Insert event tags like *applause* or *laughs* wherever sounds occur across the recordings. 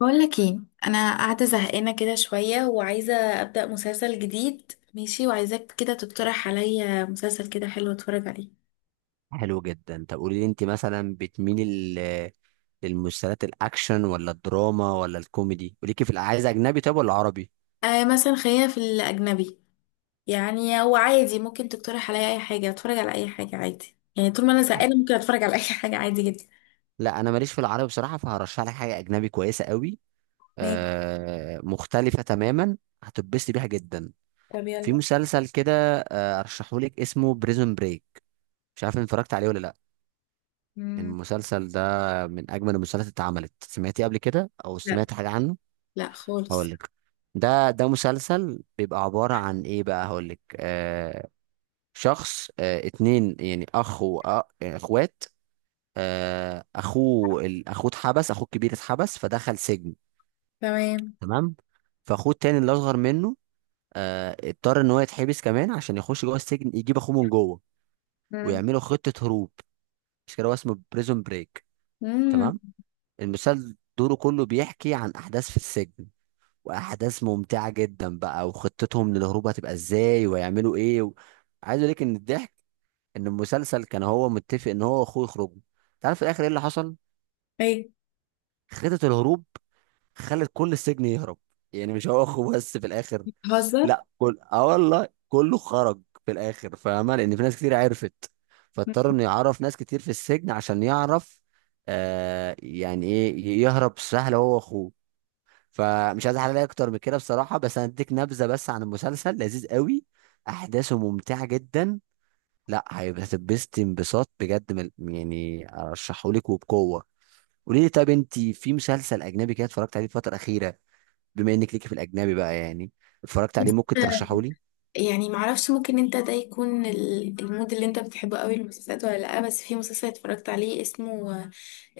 بقول لك ايه. انا قاعده زهقانه كده شويه وعايزه ابدا مسلسل جديد، ماشي، وعايزاك كده تقترح عليا مسلسل كده حلو اتفرج عليه. حلو جدا. طب قولي لي انت مثلا بتميلي لل- للمسلسلات الاكشن ولا الدراما ولا الكوميدي؟ قوليكي في عايز اجنبي طب ولا عربي؟ آه، مثلا خلينا في الاجنبي. يعني هو عادي، ممكن تقترح عليا اي حاجه، اتفرج على اي حاجه عادي. يعني طول ما انا حلو. زهقانه ممكن اتفرج على *laughs* اي حاجه عادي جدا. لا انا ماليش في العربي بصراحه، فهرشح لك حاجه اجنبي كويسه قوي، ماشي. آه مختلفه تماما، هتتبسطي بيها جدا. طب في يلا. مسلسل كده، آه، ارشحه لك اسمه بريزون بريك. مش عارف ان اتفرجت عليه ولا لا. مم. المسلسل ده من اجمل المسلسلات اللي اتعملت. سمعتي قبل كده او لا، سمعت حاجه عنه؟ لا خالص. هقولك. ده مسلسل بيبقى عبارة عن ايه بقى؟ هقولك. آه، شخص، آه، اتنين يعني اخ واخوات. آه، اخوه اتحبس، اخوه الكبير اتحبس فدخل سجن. تمام. تمام. فاخوه التاني اللي اصغر منه، آه، اضطر ان هو يتحبس كمان عشان يخش جوه السجن يجيب اخوه من جوه، مم. ويعملوا خطة هروب. مش كده هو اسمه بريزون بريك؟ تمام. مم. المسلسل دوره كله بيحكي عن احداث في السجن، واحداث ممتعه جدا بقى، وخطتهم للهروب هتبقى ازاي ويعملوا ايه و... عايز اقول لك ان الضحك ان المسلسل كان هو متفق ان هو واخوه يخرجوا. تعرف في الاخر ايه اللي حصل؟ ايه. خطه الهروب خلت كل السجن يهرب، يعني مش هو اخوه بس في الاخر. هزر. لا كل، اه والله كله خرج في الاخر، فاهمه؟ لان في ناس كتير عرفت، فاضطر انه يعرف ناس كتير في السجن عشان يعرف، آه، يعني ايه يهرب سهل هو واخوه. فمش عايز احلل اكتر من كده بصراحه، بس هديك نبذه بس عن المسلسل. لذيذ قوي، احداثه ممتعه جدا. لا هيبقى، هتتبسط انبساط بجد. يعني ارشحهولك وبقوه. قولي لي، طب انت في مسلسل اجنبي كده اتفرجت عليه الفتره الاخيره، بما انك ليكي في الاجنبي بقى يعني، اتفرجت عليه ممكن ترشحهولي؟ يعني معرفش، ممكن انت ده يكون المود اللي انت بتحبه قوي المسلسلات ولا لا. بس في مسلسل اتفرجت عليه اسمه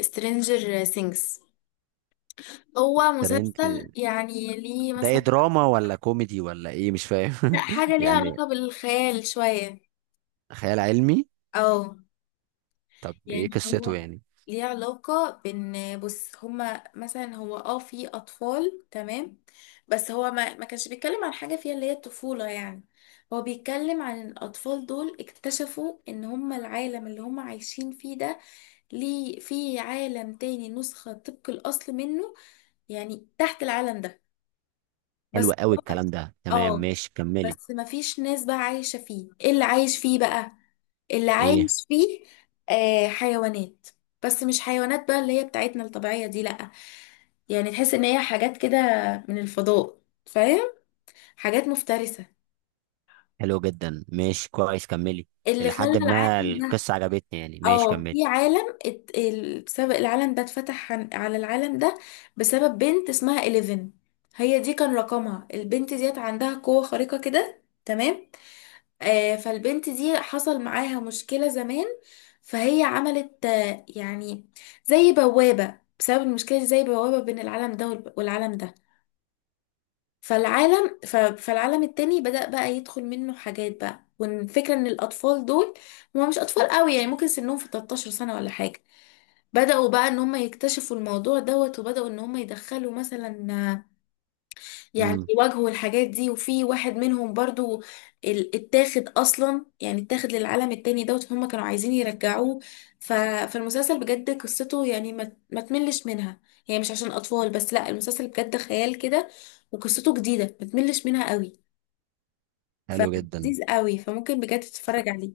سترينجر سينجز. هو ترند. مسلسل، يعني ليه ده ايه، مثلا. دراما ولا كوميدي ولا ايه؟ مش لا، فاهم حاجة *laughs* ليها يعني. علاقة بالخيال شوية. خيال علمي؟ او. طب ايه يعني قصته هو يعني؟ ليه علاقة بان، بص هما مثلا هو في اطفال، تمام. بس هو ما كانش بيتكلم عن حاجة فيها اللي هي الطفولة يعني. هو بيتكلم عن الأطفال دول، اكتشفوا إن هم العالم اللي هم عايشين فيه ده ليه في عالم تاني نسخة طبق الأصل منه، يعني تحت العالم ده حلو بس. قوي هو- الكلام ده، تمام اه ماشي كملي. بس مفيش ناس بقى عايشة فيه. ايه اللي عايش فيه بقى؟ اللي ايه؟ عايش فيه آه حيوانات. بس مش حيوانات بقى اللي هي بتاعتنا الطبيعية دي، لأ. يعني تحس ان هي حاجات كده من الفضاء، فاهم، حاجات مفترسة حلو جدا، ماشي كويس، كملي. اللي الى خلى حد ما العالم ده. القصه عجبتني يعني، ماشي اه كملي. في عالم بسبب العالم ده اتفتح على العالم ده بسبب بنت اسمها 11. هي دي كان رقمها. البنت ديت عندها قوة خارقة كده، تمام. فالبنت دي حصل معاها مشكلة زمان. فهي عملت يعني زي بوابة بسبب المشكلة دي، زي بوابة بين العالم ده والعالم ده. فالعالم التاني بدأ بقى يدخل منه حاجات بقى. والفكرة ان الاطفال دول هما مش اطفال قوي، يعني ممكن سنهم في 13 سنة ولا حاجة. بدأوا بقى ان هم يكتشفوا الموضوع دوت، وبدأوا ان هم يدخلوا مثلا، يعني امم. يواجهوا الحاجات دي. وفي واحد منهم برضو اتاخد اصلا، يعني اتاخد للعالم التاني دوت، هم كانوا عايزين يرجعوه. ف... فالمسلسل بجد قصته يعني ما تملش منها. يعني مش عشان اطفال بس، لا المسلسل بجد خيال كده وقصته جديدة ما تملش منها قوي. حلو جدا. فلذيذ قوي، فممكن بجد تتفرج عليه.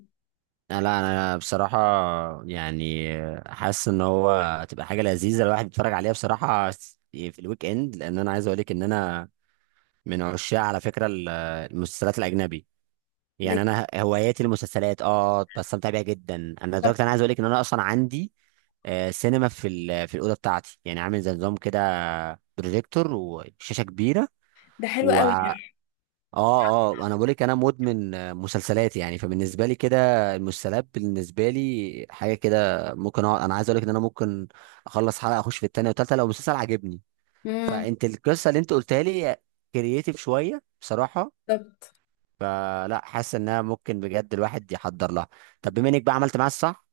لا انا بصراحه يعني حاسس ان هو هتبقى حاجه لذيذه الواحد يتفرج عليها بصراحه في الويك اند، لان انا عايز اقول لك ان انا من عشاق على فكره المسلسلات الاجنبي. ب- يعني انا هواياتي المسلسلات، اه بستمتع بيها جدا انا، طب لدرجه انا عايز اقول لك ان انا اصلا عندي، سينما في في الاوضه بتاعتي، يعني عامل زي نظام كده، بروجيكتور وشاشه كبيره. ده حلو قوي ده. اه اه، انا بقول لك انا مدمن مسلسلات يعني. فبالنسبه لي كده المسلسلات بالنسبه لي حاجه كده ممكن أقعد. انا عايز اقول لك ان انا ممكن اخلص حلقه اخش في التانيه والتالته لو المسلسل عجبني. امم. فانت القصه اللي انت قلتها لي كرييتيف شويه بصراحه. طب فلا، حاسس انها ممكن بجد الواحد يحضر لها. طب بما انك بقى عملت معايا الصح،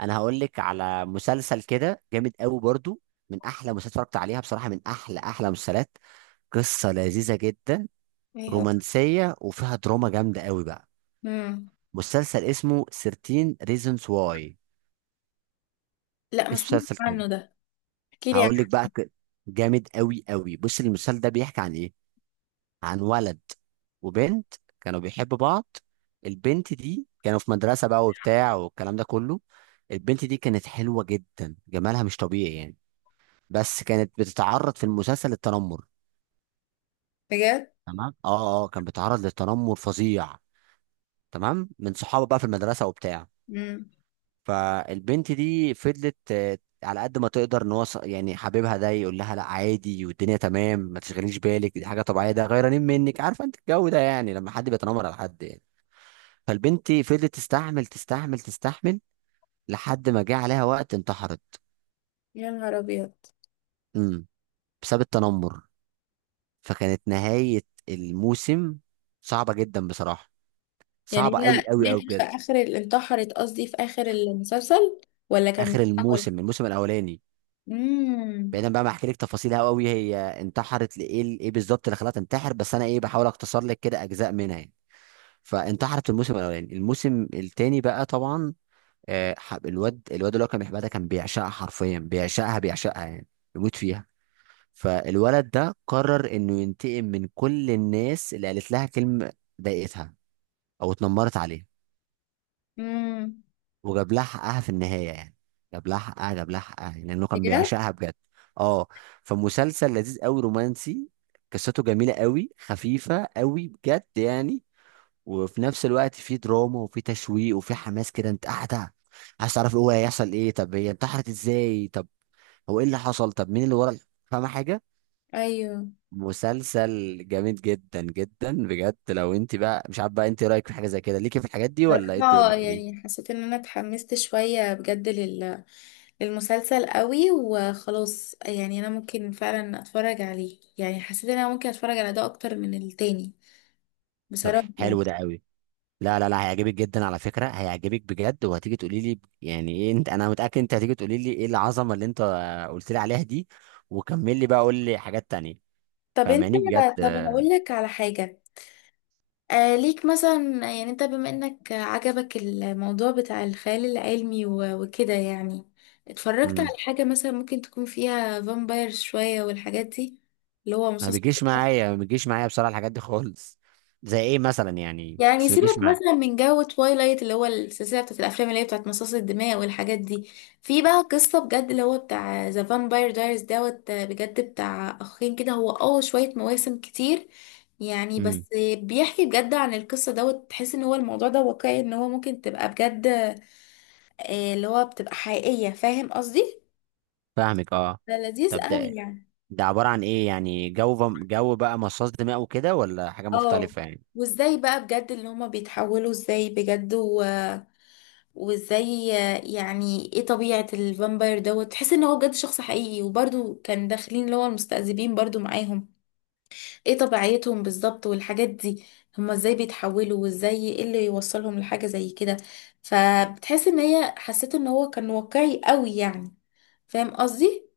انا هقول لك على مسلسل كده جامد قوي برضو، من احلى مسلسلات اتفرجت عليها بصراحه، من احلى احلى مسلسلات. قصه لذيذه جدا ايه هو؟ رومانسيه وفيها دراما جامده قوي بقى. مم. مسلسل اسمه 13 reasons why. لا، ما اسم سمعتش مسلسل كده. عنه ده. احكي لي عن. هقول لك بقى، جامد قوي قوي. بص المسلسل ده بيحكي عن ايه؟ عن ولد وبنت كانوا بيحبوا بعض. البنت دي كانوا في مدرسة بقى وبتاع والكلام ده كله. البنت دي كانت حلوة جدا، جمالها مش طبيعي يعني، بس كانت بتتعرض في المسلسل للتنمر. بجد. تمام، اه اه، كان بيتعرض للتنمر فظيع. تمام، من صحابه بقى في المدرسة وبتاع. امم. فالبنت دي فضلت، على قد ما تقدر ان هو يعني حبيبها ده يقول لها لا عادي والدنيا تمام، ما تشغليش بالك دي حاجه طبيعيه، ده غيرانين منك، عارفه انت الجو ده يعني لما حد بيتنمر على حد يعني. فالبنت فضلت تستحمل تستحمل تستحمل لحد ما جه عليها وقت انتحرت. يا نهار ابيض. امم. بسبب التنمر. فكانت نهايه الموسم صعبه جدا بصراحه، يعني صعبه قوي هي قوي قوي ماتت في بجد. اخر انتحرت قصدي في اخر المسلسل ولا كان من اخر الاول؟ الموسم، الموسم الاولاني. امم. بعيدا بقى ما احكي لك تفاصيلها قوي هي انتحرت لايه، ايه بالظبط اللي خلاها تنتحر، بس انا ايه بحاول اختصر لك كده اجزاء منها يعني. فانتحرت في الموسم الاولاني. الموسم التاني بقى طبعا، الواد اللي هو كان بيحبها ده كان بيعشقها، حرفيا بيعشقها بيعشقها يعني، بيموت فيها. فالولد ده قرر انه ينتقم من كل الناس اللي قالت لها كلمه ضايقتها او اتنمرت عليها، امم. وجاب لها حقها في النهاية يعني. جاب لها حقها، جاب لها حقها، يعني لأنه كان بجد. بيعشقها بجد. اه. فمسلسل لذيذ قوي رومانسي، قصته جميلة قوي، خفيفة قوي بجد يعني، وفي نفس الوقت في دراما وفي تشويق وفي حماس كده. انت قاعدة عايز تعرف الاول هيحصل ايه، طب هي انتحرت ازاي، طب هو ايه اللي حصل، طب مين اللي ورا. فاهمة حاجة؟ ايوه. مسلسل جامد جدا جدا بجد. لو انت بقى مش عارف بقى انت رايك في حاجة زي كده، ليكي في الحاجات دي ولا ايه صراحة الدنيا؟ قولي. يعني حسيت ان انا اتحمست شوية بجد للمسلسل قوي، وخلاص يعني انا ممكن فعلا اتفرج عليه. يعني حسيت ان انا ممكن اتفرج على ده اكتر من التاني، طب بصراحة يعني. حلو ده قوي. لا لا لا، هيعجبك جدا على فكرة، هيعجبك بجد، وهتيجي تقولي لي يعني ايه، انت، انا متأكد انت هتيجي تقولي لي ايه العظمة اللي انت، قلت لي عليها دي. وكمل لي بقى، قول لي حاجات تانية. طب انت. فاهماني بجد. طب هقول لك على حاجة. آه ليك مثلا، يعني انت بما انك عجبك الموضوع بتاع الخيال العلمي وكده يعني، اتفرجت امم. على حاجة مثلا ممكن تكون فيها فامبايرز شوية والحاجات دي، اللي هو ما مصاص. بيجيش معايا ما بيجيش معايا بصراحة الحاجات دي خالص. زي ايه مثلا يعني؟ يعني بس ما سيبك بيجيش معايا. مثلا من جو تويلايت اللي هو السلسله بتاعت الافلام اللي هي بتاعت مصاص الدماء والحاجات دي. في بقى قصه بجد اللي هو بتاع ذا فامباير دايرز دوت. بجد بتاع اخين كده، هو شويه، مواسم كتير يعني بس، امم. بيحكي بجد عن القصه دوت. تحس ان هو الموضوع ده واقعي، ان هو ممكن تبقى بجد، اللي هو بتبقى حقيقيه، فاهم قصدي. فاهمك اه. ده لذيذ طب قوي ده، يعني. ده عبارة عن ايه يعني؟ جو جو بقى مصاص دماء وكده، ولا حاجة اه، مختلفة يعني؟ وازاي بقى بجد اللي هما بيتحولوا ازاي بجد، وازاي يعني ايه طبيعة الفامباير دوت. تحس ان هو بجد شخص حقيقي، وبرضو كان داخلين اللي هو المستذئبين برضو معاهم. ايه طبيعتهم بالظبط والحاجات دي، هما ازاي بيتحولوا، وازاي ايه اللي يوصلهم لحاجة زي كده. فبتحس ان هي حسيت ان هو كان واقعي قوي يعني، فاهم قصدي.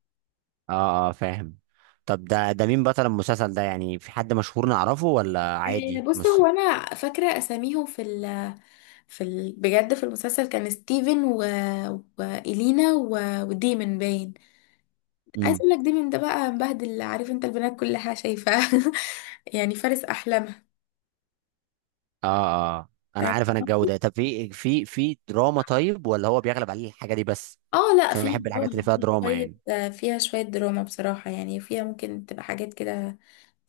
اه اه، فاهم. طب ده مين بطل المسلسل ده يعني؟ في حد مشهور نعرفه ولا إيه، عادي؟ بص هو انا فاكره اساميهم في ال بجد في المسلسل كان ستيفن والينا وديمن باين. عايز امم. اقول لك دي من ده بقى مبهدل، عارف انت البنات كلها شايفاه *laughs* يعني فارس احلامها. اه اه، آه. انا فاهم عارف انا الجو قصدي؟ ده. طب في في دراما طيب ولا هو بيغلب عليه الحاجه دي بس؟ اه لا، عشان لا في بحب الحاجات اللي دراما، فيها في دراما شوية. يعني. فيها شوية دراما بصراحة، يعني فيها ممكن تبقى حاجات كده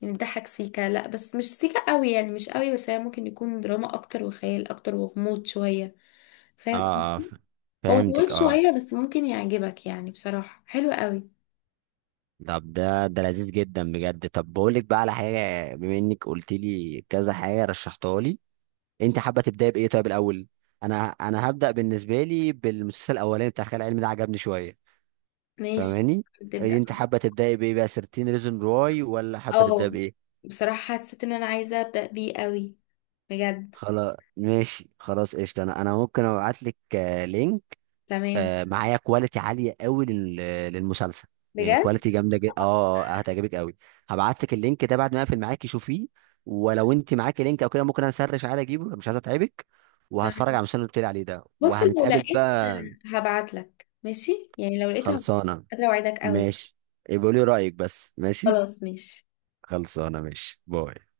يعني تضحك سيكا، لا بس مش سيكا قوي يعني، مش قوي، بس هي ممكن يكون دراما اكتر وخيال اكتر وغموض شوية. فاهم. اه اه، هو طويل فهمتك اه. شوية بس ممكن يعجبك، يعني بصراحة حلو قوي. طب ده، ده لذيذ جدا بجد. طب بقول لك بقى على حاجه، بما انك قلت لي كذا حاجه رشحتها لي، انت حابه تبداي بايه طيب الاول؟ انا هبدا، بالنسبه لي، بالمسلسل الاولاني بتاع خيال علمي ده عجبني شويه. ماشي. فاهماني؟ يعني تبدأ. انت حابه تبداي بايه بقى، 13 ريزون راي، ولا حابه تبداي اه، بايه؟ بصراحة حسيت ان انا عايزة ابدأ بيه قوي. بجد. خلاص ماشي، خلاص قشطة. انا ممكن ابعت لك، لينك، تمام. معايا كواليتي عالية قوي للمسلسل، يعني بجد. كواليتي جامدة جدا اه، هتعجبك قوي. هبعت لك اللينك ده بعد ما اقفل معاكي شوفيه. ولو انت معاكي لينك او كده ممكن انا اسرش عادي اجيبه لو مش عايز اتعبك. وهتفرج على تمام. المسلسل اللي قلت لي عليه ده، بص لو وهنتقابل لقيت بقى. هبعت لك، ماشي يعني لو لقيته هبعت لك، خلصانة قادرة اوعدك قوي. ماشي، يبقى لي رأيك بس ماشي. خلاص ماشي خلصانة ماشي، باي.